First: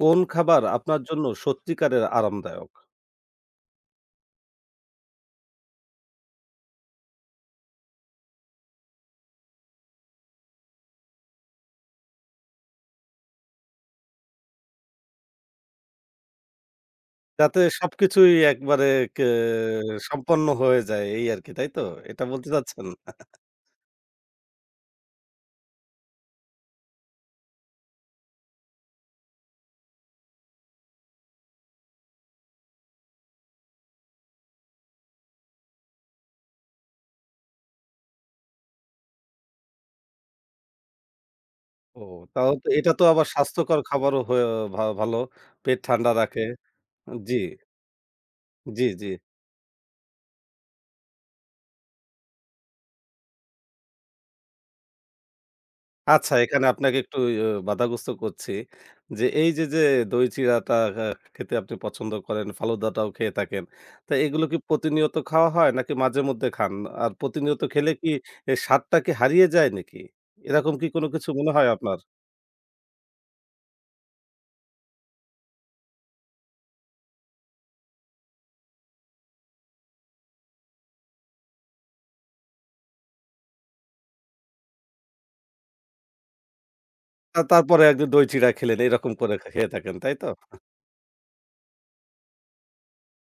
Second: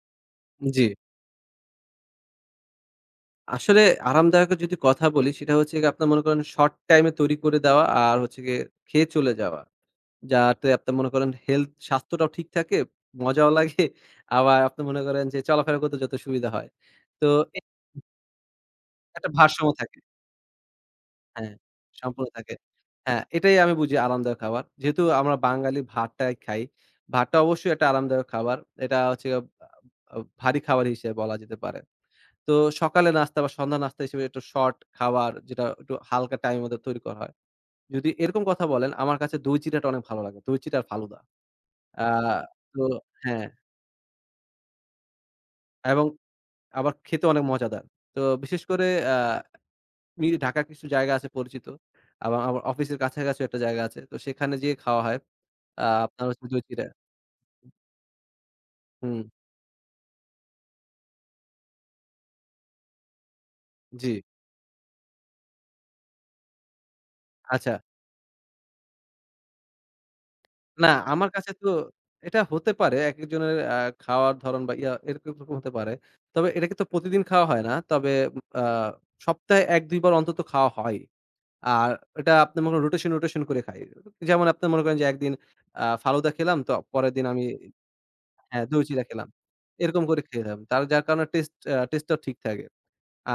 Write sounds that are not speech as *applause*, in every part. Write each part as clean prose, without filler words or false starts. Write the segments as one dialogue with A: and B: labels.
A: কোন খাবার
B: জি।
A: আপনার জন্য সত্যিকারের আরামদায়ক?
B: আসলে আরামদায়কের যদি কথা বলি সেটা হচ্ছে গিয়ে আপনার মনে করেন শর্ট টাইমে তৈরি করে দেওয়া আর হচ্ছে গিয়ে খেয়ে চলে যাওয়া। যাতে আপনার মনে করেন হেলথ স্বাস্থ্যটাও ঠিক থাকে, মজাও লাগে আবার আপনি মনে করেন যে চলাফেরা করতে যত সুবিধা হয়। তো
A: যাতে
B: এই
A: সবকিছুই একবারে কে
B: একটা ভারসাম্য থাকে।
A: সম্পন্ন হয়ে যায় এই আরকি,
B: হ্যাঁ,
A: তাই তো? এটা
B: সম্পূর্ণ
A: বলতে
B: থাকে।
A: চাচ্ছেন?
B: হ্যাঁ, এটাই আমি বুঝি আরামদায়ক খাবার। যেহেতু আমরা বাঙালি ভাতটাই খাই। ভাতটা অবশ্যই একটা আরামদায়ক খাবার। এটা হচ্ছে গিয়ে আ আ ভারী খাবার হিসেবে বলা যেতে পারে। তো সকালে নাস্তা বা সন্ধ্যা নাস্তা হিসেবে একটু শর্ট খাবার যেটা একটু হালকা টাইমের মধ্যে তৈরি করা হয়। যদি এরকম কথা বলেন আমার কাছে দই চিড়াটা অনেক ভালো লাগে। দই চিড়া আর ফালুদা।
A: ও,
B: আ
A: তাও তো
B: তো
A: এটা তো আবার
B: হ্যাঁ,
A: স্বাস্থ্যকর খাবারও হয়ে ভালো। পেট
B: এবং
A: ঠান্ডা রাখে।
B: আবার খেতে
A: জি,
B: অনেক মজাদার। তো বিশেষ
A: জি,
B: করে
A: জি।
B: আ মি ঢাকার কিছু জায়গা আছে পরিচিত। আবার আমার অফিসের কাছাকাছিও একটা জায়গা আছে। তো সেখানে যেয়ে খাওয়া হয়। আপনার
A: আচ্ছা,
B: হচ্ছে দই
A: এখানে
B: চিড়া।
A: আপনাকে একটু বাধাগ্রস্ত করছি।
B: হুম,
A: যে এই যে দই চিড়াটা আ খেতে আপনি পছন্দ করেন, ফালুদাটাও খেয়ে থাকেন।
B: জি।
A: তো এগুলো কি প্রতিনিয়ত খাওয়া হয় নাকি মাঝে মধ্যে খান? আর প্রতিনিয়ত
B: আচ্ছা।
A: খেলে কি এর স্বাদটা কি হারিয়ে যায় নাকি? এরকম কি
B: না,
A: কোনো কিছু
B: আমার
A: মনে
B: কাছে
A: হয়
B: তো
A: আপনার?
B: এটা হতে পারে একেকজনের খাওয়ার ধরন বা ইয়া এরকম এরকম হতে পারে। তবে এটাকে তো প্রতিদিন খাওয়া হয় না। তবে আ সপ্তাহে ১-২ বার অন্তত খাওয়া হয়। আর এটা আপনি মনে করেন রোটেশন করে খাই। যেমন আপনি মনে করেন যে একদিন ফালুদা খেলাম তো পরের দিন
A: আ,
B: আমি।
A: তারপরে একদিন দই চিড়া
B: হ্যাঁ,
A: খেলেন
B: দই চিড়া
A: এরকম
B: খেলাম।
A: করে খেয়ে থাকেন,
B: এরকম
A: তাই
B: করে
A: তো?
B: খেয়ে খেলাম। তার যার কারণে টেস্ট টেস্টটাও ঠিক থাকে।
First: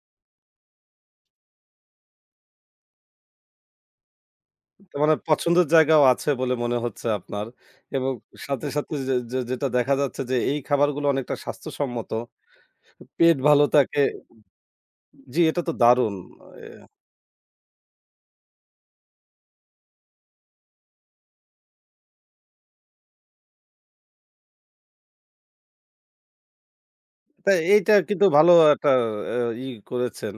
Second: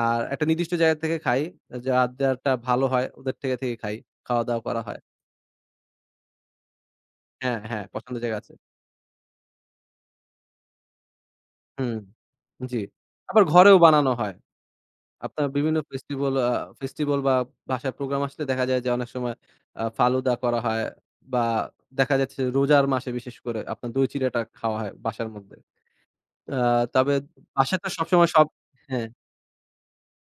B: আর একটা নির্দিষ্ট জায়গা থেকে খাই। যারটা ভালো হয় ওদের থেকে খাই। খাওয়া-দাওয়া করা
A: তার
B: হয়।
A: মানে পছন্দের জায়গাও আছে বলে মনে হচ্ছে আপনার।
B: হ্যাঁ,
A: এবং
B: পছন্দের জায়গা আছে।
A: সাথে, সাথে যে যে যেটা দেখা যাচ্ছে যে এই খাবারগুলো অনেকটা
B: হুম,
A: স্বাস্থ্যসম্মত।
B: জি।
A: পেট
B: আবার
A: ভালো
B: ঘরেও
A: থাকে।
B: বানানো হয়।
A: জি,
B: আপনার
A: এটা তো
B: বিভিন্ন
A: দারুণ!
B: ফেস্টিভাল আ
A: এ
B: ফেস্টিভাল বা বাসায় প্রোগ্রাম আসলে দেখা যায় যে অনেক সময় ফালুদা করা হয় বা দেখা যাচ্ছে রোজার মাসে বিশেষ করে আপনার দই চিড়াটা খাওয়া হয় বাসার মধ্যে। আ তবে
A: তা
B: বাসায় তো
A: এইটা কিন্তু
B: সবসময় সব।
A: ভালো একটা
B: হ্যাঁ,
A: আ করেছেন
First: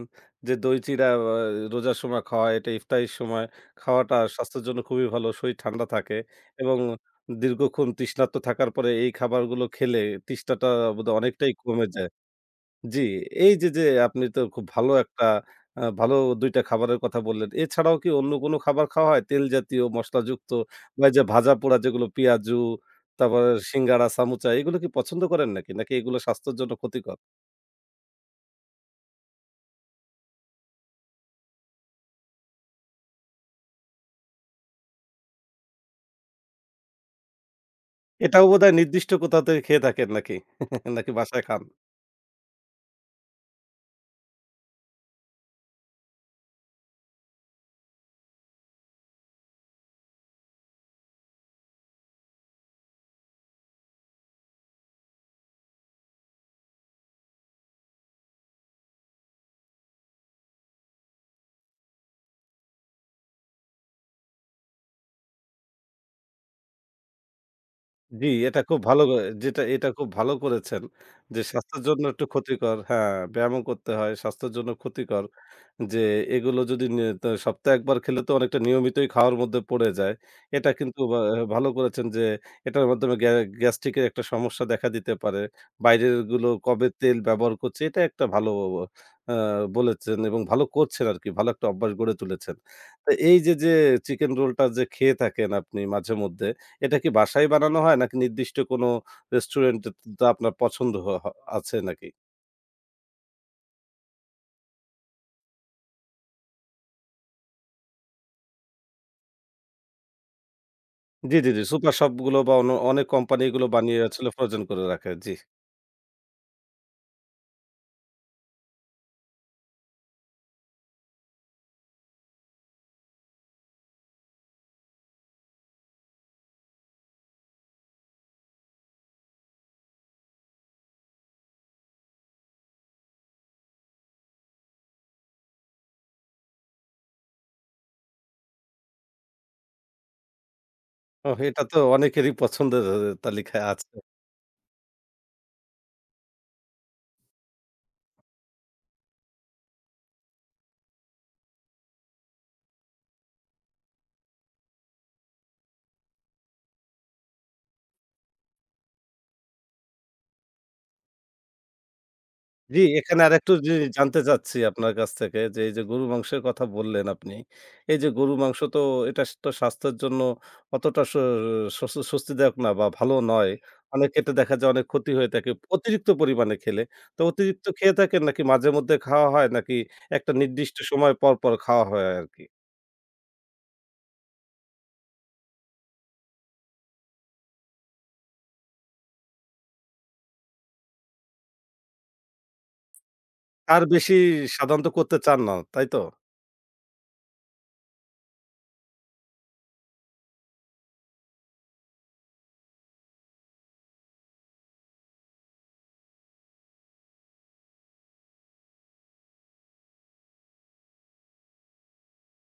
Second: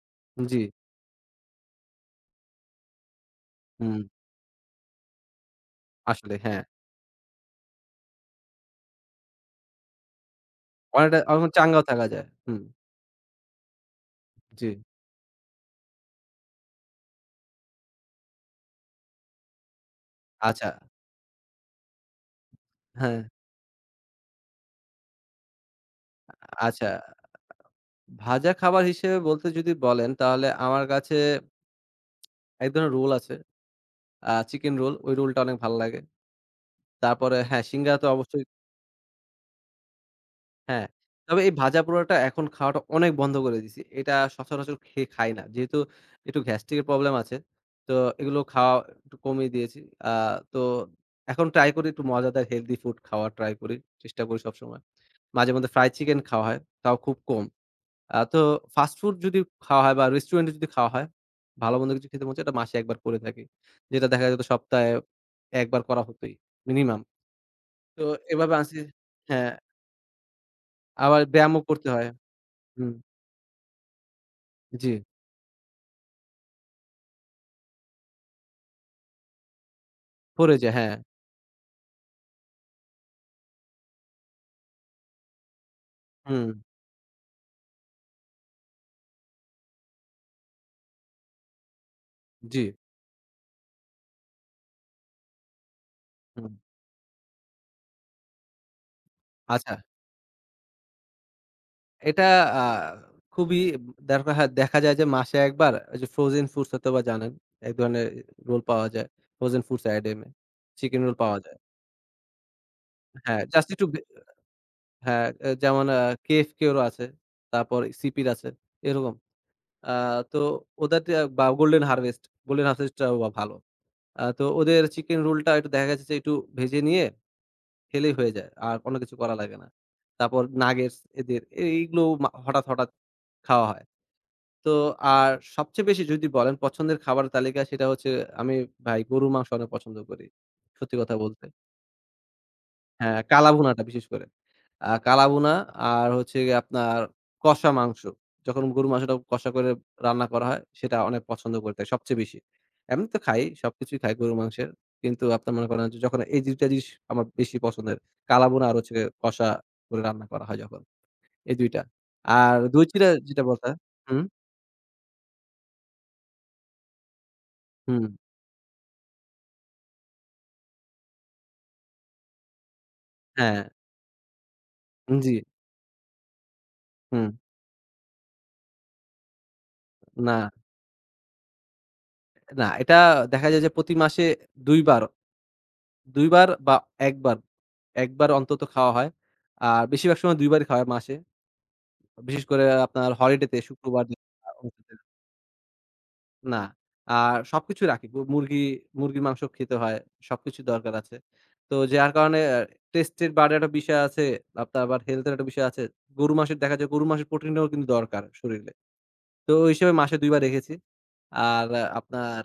A: যে
B: জি,
A: দই চিড়া আ রোজার সময় খাওয়া, এটা ইফতারির সময়
B: হুম,
A: খাওয়াটা স্বাস্থ্যের জন্য খুবই ভালো। শরীর ঠান্ডা থাকে
B: আসলে হ্যাঁ।
A: এবং দীর্ঘক্ষণ তৃষ্ণার্ত থাকার পরে এই খাবারগুলো খেলে তৃষ্ণাটা বোধহয়
B: অনেকটা অনেক
A: অনেকটাই
B: চাঙ্গাও
A: কমে
B: থাকা
A: যায়।
B: যায়। হুম,
A: জি, এই যে, যে, আপনি তো খুব
B: জি।
A: ভালো একটা ভালো ২ টা খাবারের কথা বললেন। এছাড়াও কি অন্য কোনো খাবার খাওয়া হয়? তেল জাতীয়, মসলাযুক্ত
B: আচ্ছা,
A: বা এই যে, ভাজাপোড়া যেগুলো পেঁয়াজু,
B: হ্যাঁ,
A: তারপরে সিঙ্গাড়া, সামুচা এগুলো কি পছন্দ করেন নাকি? নাকি এগুলো স্বাস্থ্যের জন্য
B: আচ্ছা।
A: ক্ষতিকর?
B: ভাজা খাবার হিসেবে বলতে যদি বলেন তাহলে আমার কাছে এক ধরনের রোল আছে। Chicken roll. ওই রোলটা অনেক ভাল লাগে। তারপরে হ্যাঁ, সিঙ্গারা তো অবশ্যই।
A: এটাও বোধহয় নির্দিষ্ট কোথাও থেকে খেয়ে থাকেন নাকি?
B: হ্যাঁ।
A: *laughs* নাকি
B: তবে
A: বাসায়
B: এই
A: খান?
B: ভাজা পোড়াটা এখন খাওয়াটা অনেক বন্ধ করে দিছি। এটা সচরাচর খেয়ে খাই না। যেহেতু একটু গ্যাস্ট্রিকের প্রবলেম আছে। তো এগুলো খাওয়া একটু কমিয়ে দিয়েছি। আ তো এখন ট্রাই করি একটু মজাদার হেলথি ফুড খাওয়ার ট্রাই করি। চেষ্টা করি সবসময়। মাঝেমধ্যে ফ্রাই চিকেন খাওয়া হয়, তাও খুব কম। তো ফাস্ট ফুড যদি খাওয়া হয় বা রেস্টুরেন্টে যদি খাওয়া হয়, ভালো-মন্দ কিছু খেতে মন চায়, এটা মাসে ১ বার করে থাকি। যেটা দেখা যেত সপ্তাহে ১ বার করা হতই মিনিমাম। তো
A: জি,
B: এভাবে
A: এটা
B: আছি
A: খুব ভালো করে
B: হ্যাঁ।
A: যেটা এটা খুব ভালো করেছেন
B: আবার
A: যে
B: ব্যায়ামও
A: স্বাস্থ্যের
B: করতে
A: জন্য
B: হয়।
A: একটু ক্ষতিকর।
B: হুম,
A: হ্যাঁ, ব্যায়ামও করতে হয়, স্বাস্থ্যের জন্য
B: জি,
A: ক্ষতিকর। যে এগুলো যদি নে তা সপ্তাহে ১ বার খেলে তো অনেকটা নিয়মিতই খাওয়ার মধ্যে পড়ে যায়।
B: পড়ে
A: এটা
B: যায়, হ্যাঁ।
A: কিন্তু ভালো করেছেন যে এটার মাধ্যমে গ্যাস্ট্রিক এর একটা সমস্যা দেখা দিতে পারে। বাইরের গুলো
B: হুম,
A: কবে তেল ব্যবহার করছে এটা একটা ভালো আ বলেছেন এবং ভালো করছেন আরকি। ভালো একটা অভ্যাস গড়ে তুলেছেন।
B: জি,
A: তো এই যে, যে চিকেন রোলটা যে খেয়ে থাকেন আপনি
B: হুম।
A: মাঝেমধ্যে, এটা কি বাসায় বানানো হয় নাকি নির্দিষ্ট কোনো
B: আচ্ছা,
A: রেস্টুরেন্টে তা আপনার পছন্দ হ হ আছে নাকি?
B: এটা আ খুবই দেখা দেখা যায় যে মাসে একবার ওই যে ফ্রোজেন ফুডস হয়তোবা জানেন। এক ধরনের রোল পাওয়া যায়। ফ্রোজেন ফুডস আইটেমে চিকেন রোল
A: জি,
B: পাওয়া
A: জি,
B: যায়।
A: জি। সুপার শপগুলো বা অনেক কোম্পানি
B: হ্যাঁ,
A: এগুলো
B: জাস্ট একটু
A: বানিয়ে আসলে ফ্রোজেন করে রাখে।
B: হ্যাঁ,
A: জি।
B: আহ, যেমন KFC এরও আছে, তারপর সিপির আছে, এরকম। আ তো ওদের বা গোল্ডেন হারভেস্ট, গোল্ডেন হারভেস্টটাও ভালো। তো ওদের চিকেন রোলটা একটু দেখা গেছে যে একটু ভেজে নিয়ে খেলেই হয়ে যায়। আর কোনো কিছু করা লাগে না। তারপর নাগেটস এদের এইগুলো হঠাৎ খাওয়া হয়। তো আর সবচেয়ে বেশি যদি বলেন পছন্দের খাবারের তালিকা সেটা হচ্ছে আমি ভাই গরুর মাংস অনেক পছন্দ করি। সত্যি কথা
A: ওহ,
B: বলতে।
A: এটা তো অনেকেরই পছন্দের
B: হ্যাঁ,
A: তালিকায়
B: কালাভুনাটা
A: আছে।
B: বিশেষ করে। কালাভুনা আর হচ্ছে গিয়ে আপনার কষা মাংস। যখন গরুর মাংসটা কষা করে রান্না করা হয় সেটা অনেক পছন্দ করে থাকি সবচেয়ে বেশি। এমনি তো খাই, সবকিছুই খাই গরুর মাংসের। কিন্তু আপনার মনে করেন যে যখন এই ২ টা জিনিস আমার বেশি পছন্দের। কালাভুনা আর হচ্ছে গিয়ে কষা করে রান্না করা হয় যখন। এই ২ টা। আর
A: জি,
B: দই চিড়া
A: এখানে
B: যেটা
A: আরেকটু
B: বলতা।
A: জিনিস জানতে
B: হুম,
A: চাচ্ছি আপনার কাছ থেকে যে এই যে গরুর মাংসের কথা বললেন আপনি। এই
B: হুম,
A: যে গরুর মাংস তো এটা তো স্বাস্থ্যের জন্য অতটা স স্বস স্বস্তিদায়ক না বা ভালো নয়।
B: হ্যাঁ,
A: অনেক ক্ষেত্রে দেখা যায় অনেক ক্ষতি হয়ে
B: জি,
A: থাকে অতিরিক্ত পরিমাণে খেলে। তো
B: হুম।
A: অতিরিক্ত খেয়ে থাকেন নাকি মাঝেমধ্যে খাওয়া হয় নাকি একটা
B: না,
A: নির্দিষ্ট সময় পর খাওয়া হয় আরকি?
B: এটা দেখা যায় যে প্রতি মাসে ২ বার, ২ বার বা ১ বার একবার অন্তত খাওয়া হয়। আর বেশিরভাগ সময় ২ বারই খাওয়া হয় মাসে। বিশেষ করে আপনার হলিডেতে
A: তার
B: শুক্রবার
A: বেশি
B: দিন
A: সাধারণত
B: *unintelligible*
A: করতে চান না, তাই তো?
B: না। আর সবকিছুই রাখি। মুরগি মুরগির মাংস খেতে হয়। সবকিছু দরকার আছে। তো যার কারণে টেস্টের বাড়ে একটা বিষয় আছে। আপনার আবার হেলথ এর একটা বিষয় আছে। গরুর মাংসের প্রোটিনটাও কিন্তু দরকার শরীরে। তো ওই হিসেবে মাসে ২ বার রেখেছি। আর আপনার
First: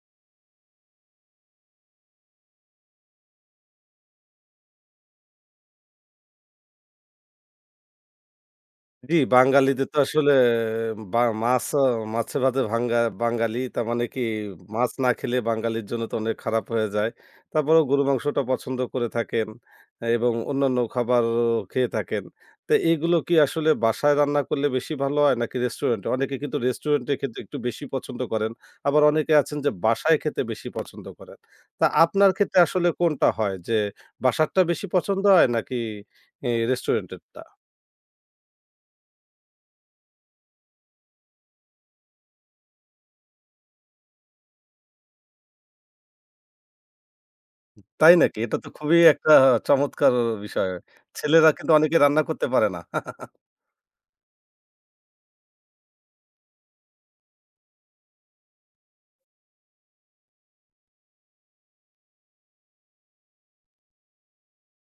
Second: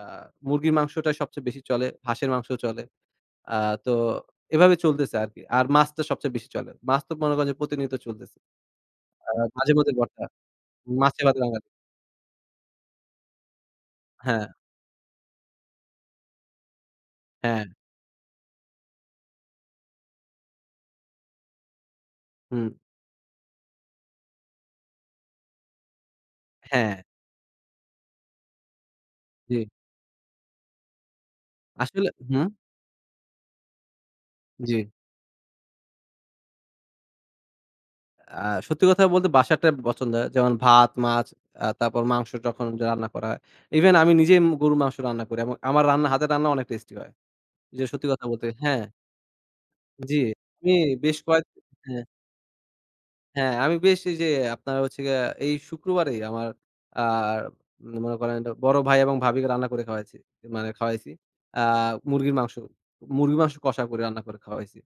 B: আ মুরগির মাংসটা সবচেয়ে বেশি চলে। হাঁসের মাংস চলে। আ তো এভাবে চলতেছে আরকি। আর মাছটা সবচেয়ে বেশি চলে। মাছ তো মনে করেন যে প্রতিনিয়ত চলতেছে।
A: জি,
B: আ মাঝে
A: বাঙালিদের
B: মধ্যে
A: তো
B: ভর্তা,
A: আসলে বা
B: মাছে ভাতে
A: মাছ
B: রাঙালি।
A: মাছে ভাতে ভাঙ্গা বাঙালি। তার মানে কি
B: হ্যাঁ,
A: মাছ না খেলে বাঙালির জন্য তো অনেক খারাপ হয়ে যায়।
B: হ্যাঁ,
A: তারপরেও গরু মাংসটা পছন্দ করে থাকেন এবং অন্যান্য খাবারও খেয়ে থাকেন।
B: হুম,
A: তো এইগুলো কি আসলে বাসায় রান্না করলে বেশি ভালো হয় নাকি রেস্টুরেন্টে? অনেকে কিন্তু
B: হ্যাঁ,
A: রেস্টুরেন্টে খেতে একটু বেশি পছন্দ করেন। আবার অনেকে
B: জি।
A: আছেন যে বাসায় খেতে বেশি পছন্দ করেন। তা
B: আসলে
A: আপনার
B: হুম,
A: ক্ষেত্রে আসলে কোনটা হয় যে বাসারটা
B: জি।
A: বেশি পছন্দ হয় নাকি রেস্টুরেন্টেরটা?
B: আ সত্যি কথা বলতে বাসাটা পছন্দ হয়। যেমন ভাত, মাছ, তারপর মাংস যখন রান্না করা হয়। ইভেন আমি নিজেই গরুর মাংস রান্না করি এবং আমার হাতের রান্না অনেক টেস্টি হয়। যে সত্যি
A: তাই
B: কথা
A: নাকি?
B: বলতে
A: এটা তো
B: হ্যাঁ,
A: খুবই একটা চমৎকার
B: জি।
A: বিষয়।
B: আমি বেশ কয়েক
A: ছেলেরা কিন্তু অনেকে
B: হ্যাঁ।
A: রান্না করতে পারে না।
B: হ্যাঁ, আমি বেশ এই যে আপনার হচ্ছে গিয়ে এই শুক্রবারেই আমার আ মনে করেন এটা বড় ভাই এবং ভাবিকে রান্না করে খাওয়াইছি। মানে খাওয়াইছি। আ মুরগির মাংস। মুরগির মাংস কষা করে রান্না করে খাওয়াইছি।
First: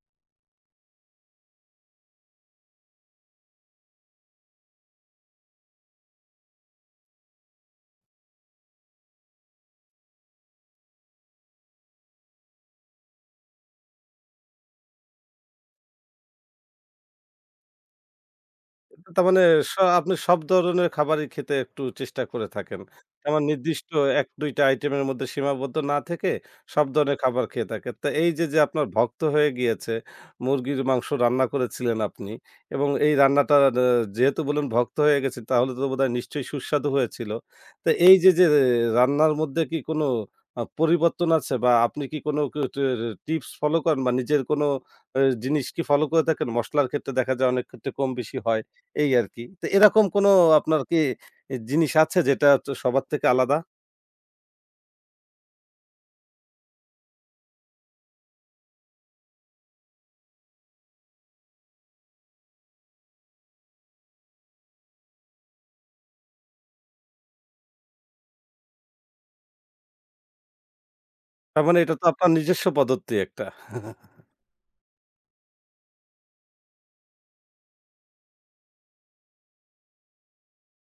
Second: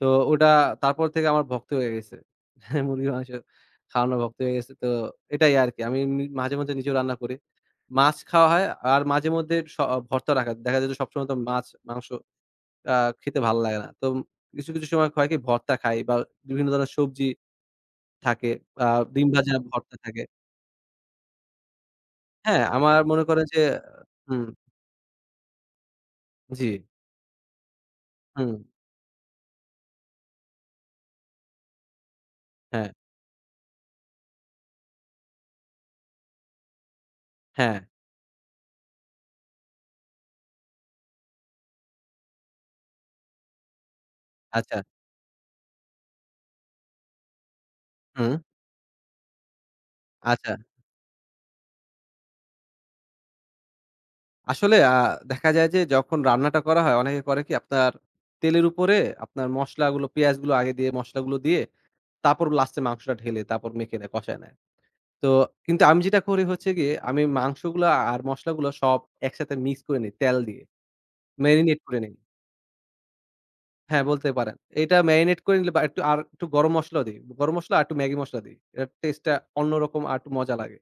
B: তো ওটা তারপর থেকে আমার ভক্ত হয়ে গেছে। *laughs* মুরগির মাংস খাওয়ানোর ভক্ত হয়ে গেছে। তো এটাই আরকি। আমি মাঝে মধ্যে নিজেও রান্না করি। মাছ খাওয়া হয় আর মাঝে মধ্যে ভর্তা রাখা দেখা যায় যে সবসময় তো মাছ, মাংস আ খেতে ভালো লাগে না। তো কিছু সময় হয় কি ভর্তা খাই বা বিভিন্ন ধরনের সবজি থাকে আ
A: তার
B: ডিম
A: মানে
B: ভাজা ভর্তা
A: আপনি
B: থাকে।
A: সব ধরনের খাবারই খেতে একটু চেষ্টা করে
B: হ্যাঁ,
A: থাকেন।
B: আমার মনে
A: তেমন
B: করেন যে
A: নির্দিষ্ট
B: হুম,
A: ১-২ টা আইটেমের মধ্যে সীমাবদ্ধ না থেকে
B: জি,
A: সব ধরনের খাবার খেয়ে থাকেন। তো এই যে,
B: হুম,
A: যে আপনার ভক্ত হয়ে গিয়েছে, মুরগির মাংস রান্না করেছিলেন আপনি এবং
B: হ্যাঁ,
A: এই রান্নাটা যেহেতু বললেন ভক্ত হয়ে গেছেন তাহলে তো বোধহয় নিশ্চয়ই সুস্বাদু হয়েছিল।
B: হ্যাঁ,
A: তো এই যে, যে রান্নার মধ্যে কি কোনো পরিবর্তন আছে বা আপনি কি কোনো ক ট টিপস ফলো করেন বা নিজের কোনো
B: আচ্ছা,
A: জিনিস কি ফলো করে থাকেন? মসলার ক্ষেত্রে দেখা যায় অনেক ক্ষেত্রে কম
B: হুম,
A: বেশি হয়। এই আরকি। তো এরকম কোনো
B: আচ্ছা।
A: আপনার কি জিনিস আছে যেটা তো সবার থেকে আলাদা?
B: আসলে দেখা যায় যে যখন রান্নাটা করা হয় অনেকে করে কি আপনার তেলের উপরে আপনার মসলাগুলো পেঁয়াজগুলো আগে দিয়ে মসলাগুলো দিয়ে তারপর লাস্টে মাংসটা ঢেলে তারপর মেখে নেয়, কষায় নেয়। তো কিন্তু আমি যেটা করি হচ্ছে গিয়ে আমি মাংসগুলো আর মসলাগুলো সব একসাথে মিক্স করে নেই তেল দিয়ে,
A: তার মানে
B: মেরিনেট
A: এটা
B: করে
A: তো
B: নেই।
A: আপনার নিজস্ব পদ্ধতি একটা।
B: হ্যাঁ, বলতে পারেন। এটা মেরিনেট করে নিলে বা একটু আর একটু গরম মসলাও দেই। গরম মসলা আর একটু ম্যাগি মসলা দেই। এটার টেস্টটা অন্যরকম আর একটু মজা লাগে।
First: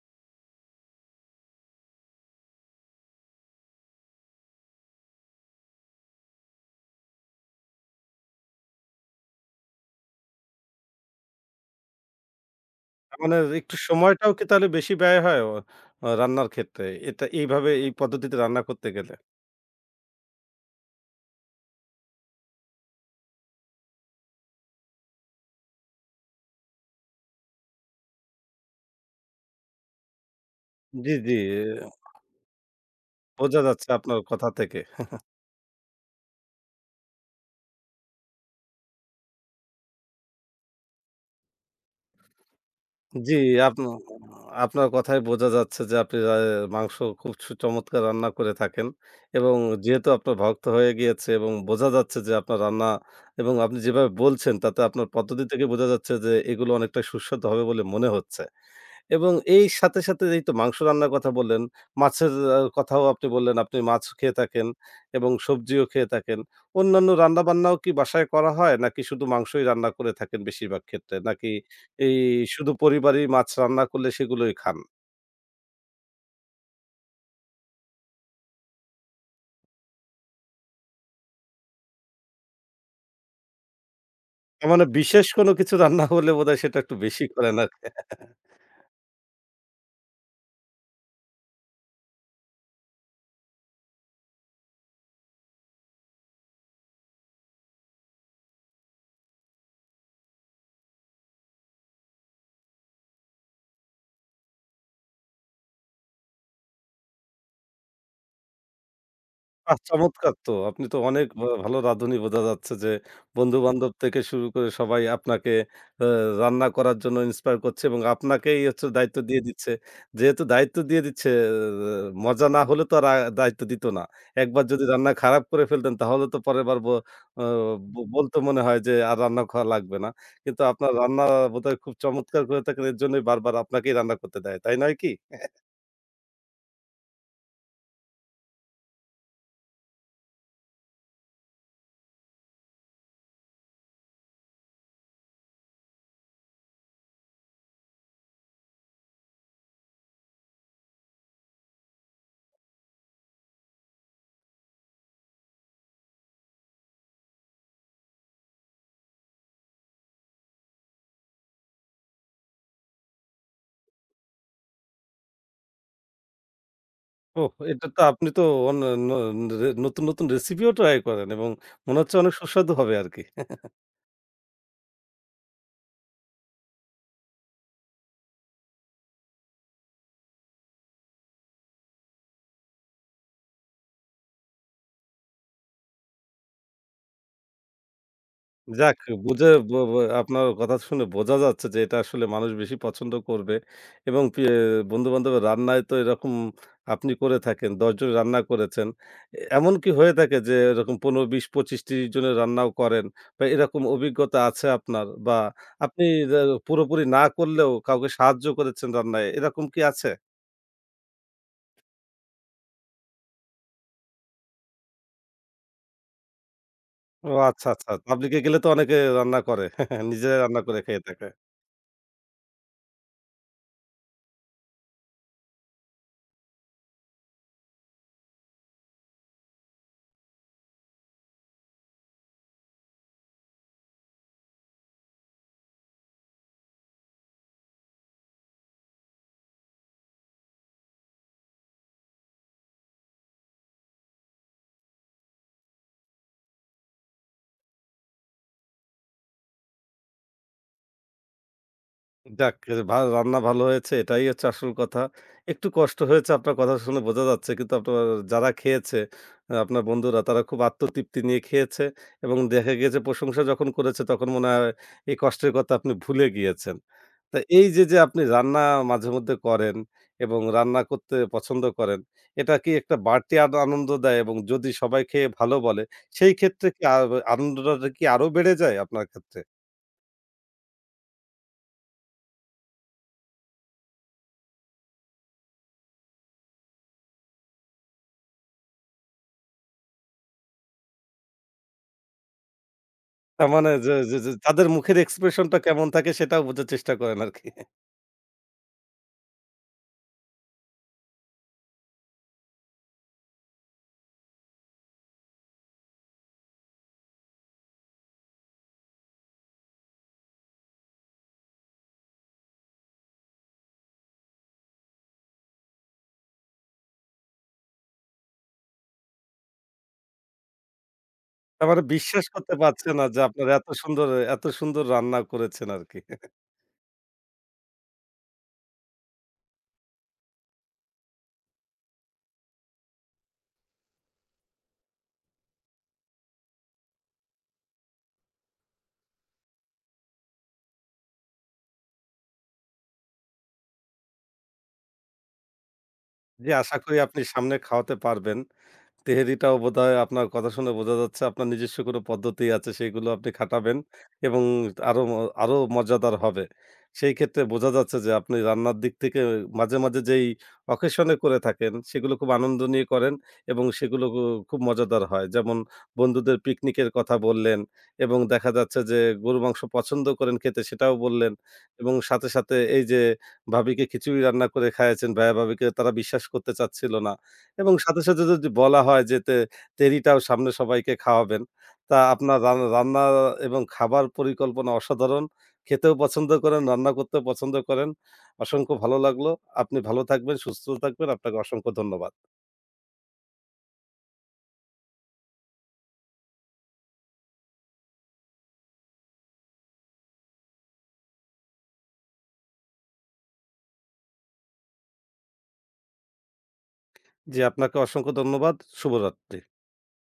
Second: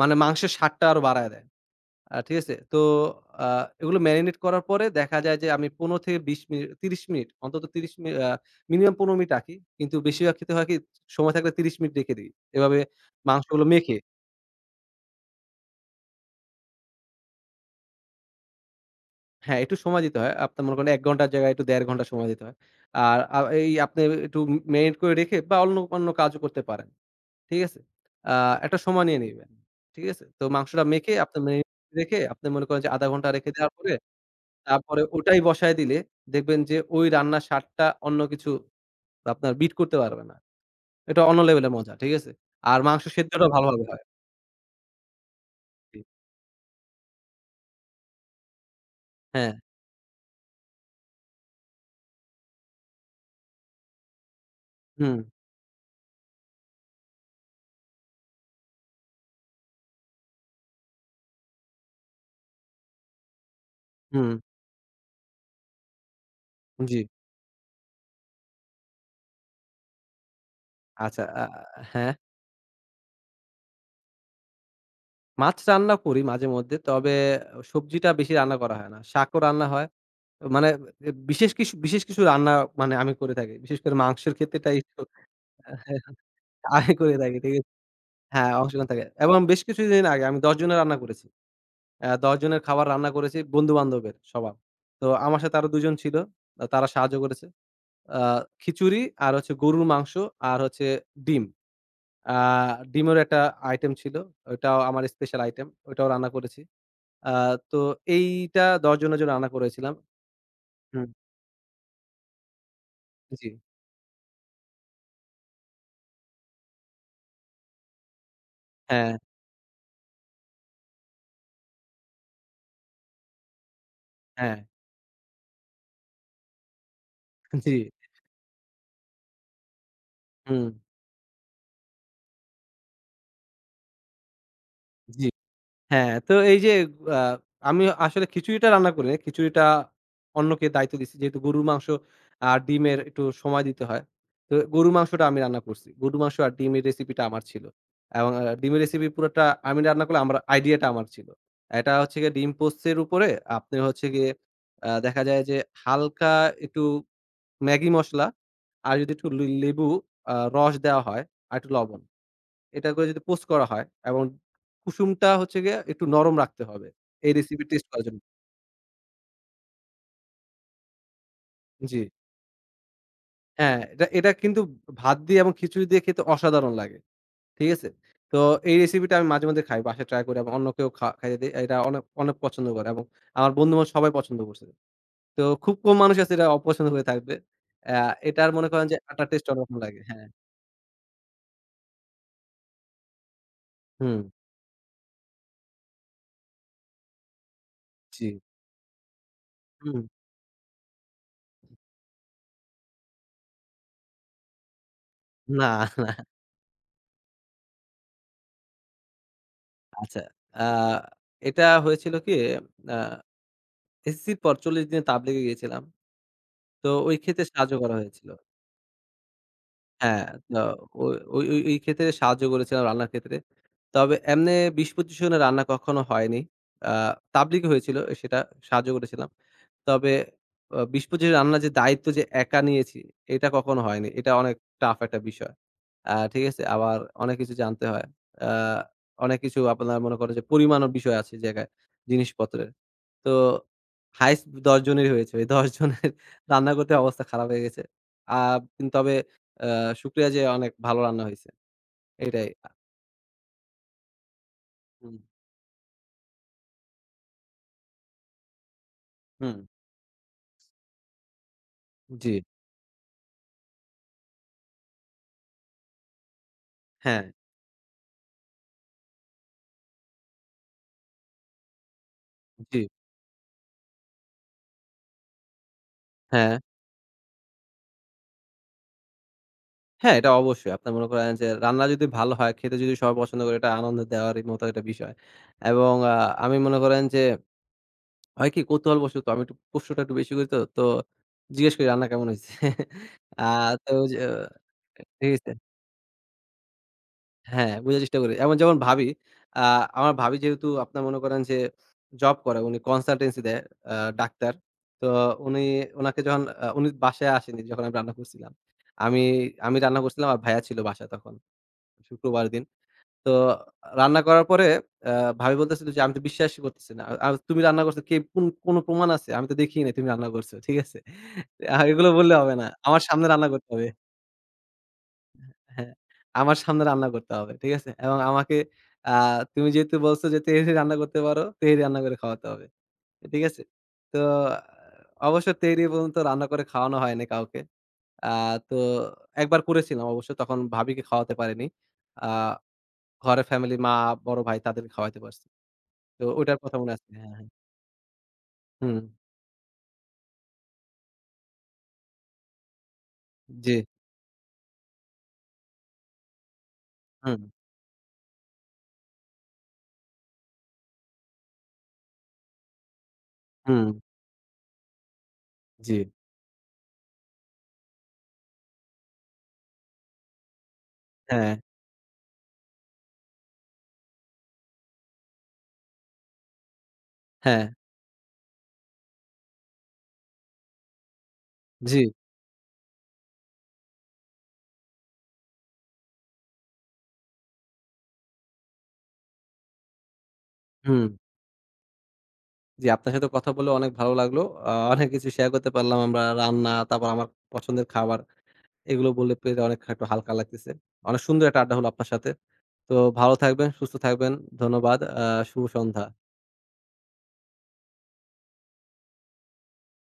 B: মানে মাংসের স্বাদটা আরো বাড়ায় দেয়। ঠিক আছে? তো আ এগুলো মেরিনেট করার পরে দেখা যায় যে আমি ১৫ থেকে ২০ মিনিট ৩০ মিনিট অন্তত ৩০ মিনিমাম ১৫ মিনিট রাখি। কিন্তু বেশিরভাগ ক্ষেত্রে হয় কি সময় থাকলে ৩০ মিনিট রেখে দেই। এভাবে
A: তার মানে
B: মাংসগুলো
A: একটু
B: মেখে।
A: সময়টাও কি তাহলে বেশি ব্যয় হয় আ রান্নার ক্ষেত্রে? এটা এইভাবে এই পদ্ধতিতে রান্না করতে গেলে?
B: হ্যাঁ, একটু সময় দিতে হয়। আপনার মনে করেন ১ ঘন্টার জায়গায় একটু ১.৫ ঘন্টা সময় দিতে হয়। আর এই আপনি একটু মেরিনেট করে রেখে বা অন্য কাজও করতে পারেন। ঠিক আছে? আ একটা সময় নিয়ে নিবেন। ঠিক আছে? তো মাংসটা
A: জি,
B: মেখে
A: জি।
B: আপনার ম্যারিনেট রেখে আপনি মনে করেন যে ০.৫ ঘন্টা রেখে
A: বোঝা
B: দেওয়ার
A: যাচ্ছে
B: পরে
A: আপনার কথা থেকে।
B: তারপরে ওটাই বসায় দিলে দেখবেন যে ওই রান্নার স্বাদটা অন্য কিছু আপনার বিট করতে পারবে না। এটা অন্য লেভেলের মজা। ঠিক আছে? আর মাংস
A: জি,
B: সেদ্ধটাও ভালোভাবে
A: আপনা
B: হয়।
A: আপনার কথায় বোঝা যাচ্ছে যে
B: জি।
A: আপনি মাংস খুব চমৎকার রান্না করে থাকেন
B: হ্যাঁ।
A: এবং যেহেতু আপনার ভক্ত হয়ে গিয়েছে এবং বোঝা যাচ্ছে যে আপনার রান্না এবং আপনি যেভাবে বলছেন তাতে আপনার
B: হুম,
A: পদ্ধতি থেকে বোঝা যাচ্ছে যে এগুলো অনেকটা সুস্বাদু হবে বলে মনে হচ্ছে। এবং এই সাথে, সাথে এই তো মাংস রান্নার কথা বললেন, মাছের কথাও আপনি বললেন, আপনি মাছ
B: হুম।
A: খেয়ে থাকেন এবং সবজিও খেয়ে থাকেন।
B: জি।
A: অন্যান্য রান্না-বান্নাও কি বাসায় করা হয়? নাকি শুধু মাংসই রান্না করে থাকেন বেশিরভাগ ক্ষেত্রে?
B: আচ্ছা
A: নাকি
B: হ্যাঁ,
A: এই শুধু পরিবারেই মাছ রান্না করলে সেগুলোই খান?
B: মাছ রান্না করি মাঝেমধ্যে। তবে সবজিটা বেশি রান্না করা হয় না। শাকও রান্না হয়। মানে বিশেষ কিছু রান্না মানে আমি করে থাকি। বিশেষ করে মাংসের ক্ষেত্রে
A: তার
B: এটাই
A: মানে বিশেষ কোনো কিছু রান্না হলে বোধহয় সেটা
B: আমি
A: একটু
B: করে
A: বেশি
B: থাকি, ঠিক
A: করেন
B: আছে?
A: আরকি।
B: হ্যাঁ, অংশগ্রহণ থাকে। এবং বেশ কিছুদিন আগে আমি ১০ জনের রান্না করেছি। ১০ জনের খাবার রান্না করেছি বন্ধু-বান্ধবের সবার। তো আমার সাথে আরো ২ জন ছিল। তারা সাহায্য করেছে। আ খিচুড়ি আর হচ্ছে গরুর মাংস আর হচ্ছে ডিম। আ ডিমেরও একটা আইটেম ছিল। ওটাও আমার স্পেশাল আইটেম। ওটাও রান্না করেছি। আ তো এইটা ১০ জনের জন্য রান্না
A: বাহ!
B: করেছিলাম।
A: চমৎকার তো। আপনি তো
B: হুম,
A: অনেক ভালো রাঁধুনি বোঝা যাচ্ছে যে,
B: জি।
A: বন্ধু-বান্ধব থেকে শুরু করে সবাই আপনাকে আ রান্না করার জন্য ইন্সপায়ার করছে এবং আপনাকেই হচ্ছে
B: হ্যাঁ,
A: দায়িত্ব দিয়ে দিচ্ছে। যেহেতু দায়িত্ব দিয়ে দিচ্ছে, আ মজা না হলে তো আর দায়িত্ব দিত না।
B: হ্যাঁ।
A: একবার যদি রান্না খারাপ করে ফেলতেন তাহলে তো পরের বার ব আ
B: জি,
A: ব বলতো মনে হয় যে, আর রান্না খাওয়া লাগবে না। কিন্তু
B: হুম।
A: আপনার রান্না বোধহয় খুব চমৎকার করে থাকেন এর জন্যই বারবার আপনাকেই রান্না করতে দেয়। তাই নয় কি?
B: জি। হ্যাঁ, তো এই যে আ আমি আসলে খিচুড়িটা রান্না করি না। খিচুড়িটা অন্যকে দায়িত্ব দিচ্ছি। যেহেতু গরুর মাংস আর ডিমের একটু সময় দিতে হয়। তো গরুর মাংসটা আমি রান্না করছি। গরুর মাংস আর ডিমের রেসিপিটা আমার ছিল। এবং ডিমের রেসিপি পুরাটা আমি রান্না করলে আমার আইডিয়াটা আমার ছিল। এটা হচ্ছে গিয়ে ডিম পোস্তের উপরে আপনি হচ্ছে গিয়ে দেখা যায় যে হালকা একটু ম্যাগি মসলা আর যদি একটু লেবু রস দেওয়া হয় আর একটু লবণ। এটা করে যদি পোস্ট করা হয় এবং কুসুমটা হচ্ছে গিয়ে একটু নরম রাখতে হবে। এই
A: ওহ!
B: রেসিপি
A: এটা
B: টেস্ট
A: তো
B: করার জন্য।
A: আপনি তো অন ন রে নতুন, নতুন রেসিপিও ট্রাই করেন এবং মনে
B: জি।
A: হচ্ছে অনেক সুস্বাদু হবে আরকি।
B: হ্যাঁ, এটা এটা কিন্তু ভাত দিয়ে এবং খিচুড়ি দিয়ে খেতে অসাধারণ লাগে। ঠিক আছে? তো এই রেসিপিটা আমি মাঝে মধ্যে খাই। বাসায় ট্রাই করি এবং অন্যকেও খাইয়ে দেই। এটা অনেক পছন্দ করে এবং আমার বন্ধু-বান্ধব সবাই পছন্দ করছে। তো খুব কম মানুষ আছে এটা অপছন্দ করে থাকবে। অ্যা এটার মনে করেন যে
A: যাক,
B: আটার টেস্ট
A: বুঝে ব
B: অন্যরকম
A: ব
B: লাগে। হ্যাঁ।
A: আপনার কথা শুনে বোঝা যাচ্ছে যে এটা আসলে মানুষ বেশি পছন্দ করবে
B: হুম,
A: এবং বন্ধু-বান্ধবের রান্নায় তো এরকম আপনি করে থাকেন। ১০ জন
B: জি।
A: রান্না করেছেন। এমন কি
B: হুম।
A: হয়ে থাকে যে এরকম ১৫, ২০, ২৫, ৩০ জনের রান্নাও করেন বা এরকম অভিজ্ঞতা আছে আপনার বা
B: না,
A: আপনি
B: না।
A: রা পুরোপুরি না করলেও কাউকে সাহায্য করেছেন রান্নায়, এরকম কি আছে?
B: আচ্ছা। আ এটা হয়েছিল কি? আ এসএসসির পর ৪০ দিনের তাবলিগে গিয়েছিলাম। তো ওই
A: ও
B: ক্ষেত্রে
A: আচ্ছা,
B: সাহায্য
A: আচ্ছা।
B: করা হয়েছিল।
A: পাবলিকে গেলে তো অনেকে রান্না করে। *laughs*
B: হ্যাঁ,
A: নিজেরাই
B: তো
A: রান্না করে খেয়ে
B: ও
A: থাকে।
B: ওই ওই ওই ক্ষেত্রে সাহায্য করেছিলাম রান্নার ক্ষেত্রে। তবে এমনে ২০-২৫ জনের রান্না কখনো হয়নি। আ তাবলিগ হয়েছিল সেটা সাহায্য করেছিলাম। তবে ২০-২৫ এর রান্নার যে দায়িত্ব যে একা নিয়েছি এটা কখনো হয়নি। এটা অনেক টাফ একটা বিষয়। ঠিক আছে? আবার অনেক কিছু জানতে হয়। আ অনেক কিছু আপনার মনে করেন যে পরিমাণও বিষয় আছে জায়গায় জিনিসপত্রের। তো হাইয়েস্ট ১০ জনেরই হয়েছে। ওই ১০ জনের রান্না করতে অবস্থা খারাপ হয়ে গেছে। আ কিন তবে আ শুকরিয়া যে অনেক ভালো রান্না হইছে। এটাই।
A: যাক, রান্না ভালো হয়েছে এটাই হচ্ছে আসল কথা।
B: হুম,
A: একটু কষ্ট হয়েছে আপনার কথা শুনে বোঝা যাচ্ছে কিন্তু আপনার যারা খেয়েছে
B: হুম।
A: আহ, আপনার বন্ধুরা তারা খুব আত্মতৃপ্তি নিয়ে খেয়েছে
B: জি।
A: এবং দেখা গিয়েছে প্রশংসা যখন করেছে তখন মনে হয় এই কষ্টের কথা আপনি ভুলে গিয়েছেন।
B: হ্যাঁ,
A: তা এই যে, যে আপনি রান্না মাঝেমধ্যে করেন এবং রান্না করতে পছন্দ করেন, এটা কি
B: জি।
A: একটা বাড়তি আনন্দ দেয়? এবং যদি সবাই খেয়ে ভালো বলে, সেই
B: হ্যাঁ।
A: ক্ষেত্রে কি আনন্দটা কি আরো বেড়ে যায় আপনার ক্ষেত্রে?
B: হ্যাঁ, এটা অবশ্যই। আপনার মনে করেন যে রান্না যদি ভালো হয়, খেতে যদি সবাই পছন্দ করে এটা আনন্দ দেওয়ারই মতো একটা বিষয়। এবং আমি মনে করেন যে হয় কি কৌতূহলবশত আমি একটু প্রশ্নটা একটু বেশি করি তো। তো জিজ্ঞেস করি রান্না কেমন হইছে?
A: তার মানে
B: *laughs* তো
A: যে,
B: ওই
A: যে,
B: যে
A: যে তাদের মুখের
B: ঠিক
A: expression
B: আছে
A: টা কেমন থাকে সেটাও বোঝার চেষ্টা করেন আরকি।
B: হ্যাঁ, বুঝার চেষ্টা করি। এমন যেমন ভাবি, আ আমার ভাবি যেহেতু আপনার মনে করেন যে জব করে, উনি কনসালটেন্সি দেয়, আ ডাক্তার। তো উনি উনাকে যখন উনি বাসায় আসেনি যখন আমি রান্না করছিলাম। আমি আমি রান্না করছিলাম আর ভাইয়া ছিল বাসায় তখন, শুক্রবার দিন। তো রান্না করার পরে আ ভাবি বলতেছিল যে, "আমি তো বিশ্বাসই করতেছি না। আ তুমি রান্না করছো কে কোন কোনো প্রমাণ আছে? আমি তো দেখিই নাই তুমি রান্না করছো।" ঠিক আছে?
A: তার মানে
B: এগুলো
A: বিশ্বাস
B: বললে
A: করতে
B: হবে না।
A: পারছে
B: আমার
A: না যে
B: সামনে রান্না
A: আপনারা এত
B: করতে হবে।
A: সুন্দর এত সুন্দর রান্না করেছেন
B: হ্যাঁ,
A: আরকি।
B: আমার সামনে রান্না করতে হবে। ঠিক আছে? এবং আমাকে আ তুমি যেহেতু বলছো যে তেহেরি রান্না করতে পারো, তেহেরি রান্না করে খাওয়াতে হবে। ঠিক আছে? তো আহ, অবশ্য তেহেরি পর্যন্ত রান্না করে খাওয়ানো হয়নি কাউকে। আ তো একবার করেছিলাম অবশ্য তখন ভাবিকে খাওয়াতে পারিনি। আ ঘরে ফ্যামিলি মা, বড় ভাই তাদেরকে খাওয়াইতে পারছি। তো
A: জি,
B: ওইটার
A: আশা
B: কথা মনে
A: করি
B: আছে।
A: আপনি
B: হ্যাঁ।
A: সামনে খাওয়াতে পারবেন।
B: হুম,
A: তেহেরিটাও বোধহয় আপনার কথা শুনে বোঝা যাচ্ছে আপনার নিজস্ব কোনো পদ্ধতি আছে সেগুলো আপনি
B: জি,
A: খাটাবেন এবং আরো ম আরো মজাদার হবে। সেই
B: হুম,
A: ক্ষেত্রে বোঝা যাচ্ছে যে আপনি রান্নার দিক থেকে মাঝে, মাঝে যেই অকেশন এ করে থাকেন সেগুলো খুব আনন্দ নিয়ে করেন এবং
B: হুম,
A: সেগুলো খুব মজাদার হয়। যেমন
B: জি।
A: বন্ধুদের পিকনিকের কথা বললেন এবং দেখা যাচ্ছে যে গরুর মাংস পছন্দ করেন খেতে সেটাও বললেন
B: হ্যাঁ,
A: এবং সাথে, সাথে এই যে ভাবিকে খিচুড়ি রান্না করে খাইয়েছেন ভাইয়া ভাবিকে তারা বিশ্বাস করতে চাচ্ছিল না।
B: হ্যাঁ,
A: এবং সাথে, সাথে যদি বলা হয় যে তেরিটাও সামনে সবাইকে খাওয়াবেন। তা
B: জি,
A: আপনার রান্না এবং খাবার পরিকল্পনা অসাধারণ। খেতেও পছন্দ করেন, রান্না করতেও পছন্দ করেন। অসংখ্য ভালো লাগলো। আপনি ভালো থাকবেন, সুস্থ থাকবেন।
B: হুম।
A: আপনাকে অসংখ্য ধন্যবাদ।
B: জি, আপনার সাথে কথা বলে অনেক ভালো লাগলো। অনেক কিছু শেয়ার করতে পারলাম আমরা। রান্না, তারপর আমার পছন্দের খাবার। এগুলো বললে পেটে অনেক একটু হালকা লাগতেছে। অনেক সুন্দর একটা আড্ডা হলো আপনার সাথে। তো ভালো থাকবেন, সুস্থ থাকবেন। ধন্যবাদ। শুভ সন্ধ্যা।
A: জি, আপনাকে অসংখ্য ধন্যবাদ। শুভরাত্রি।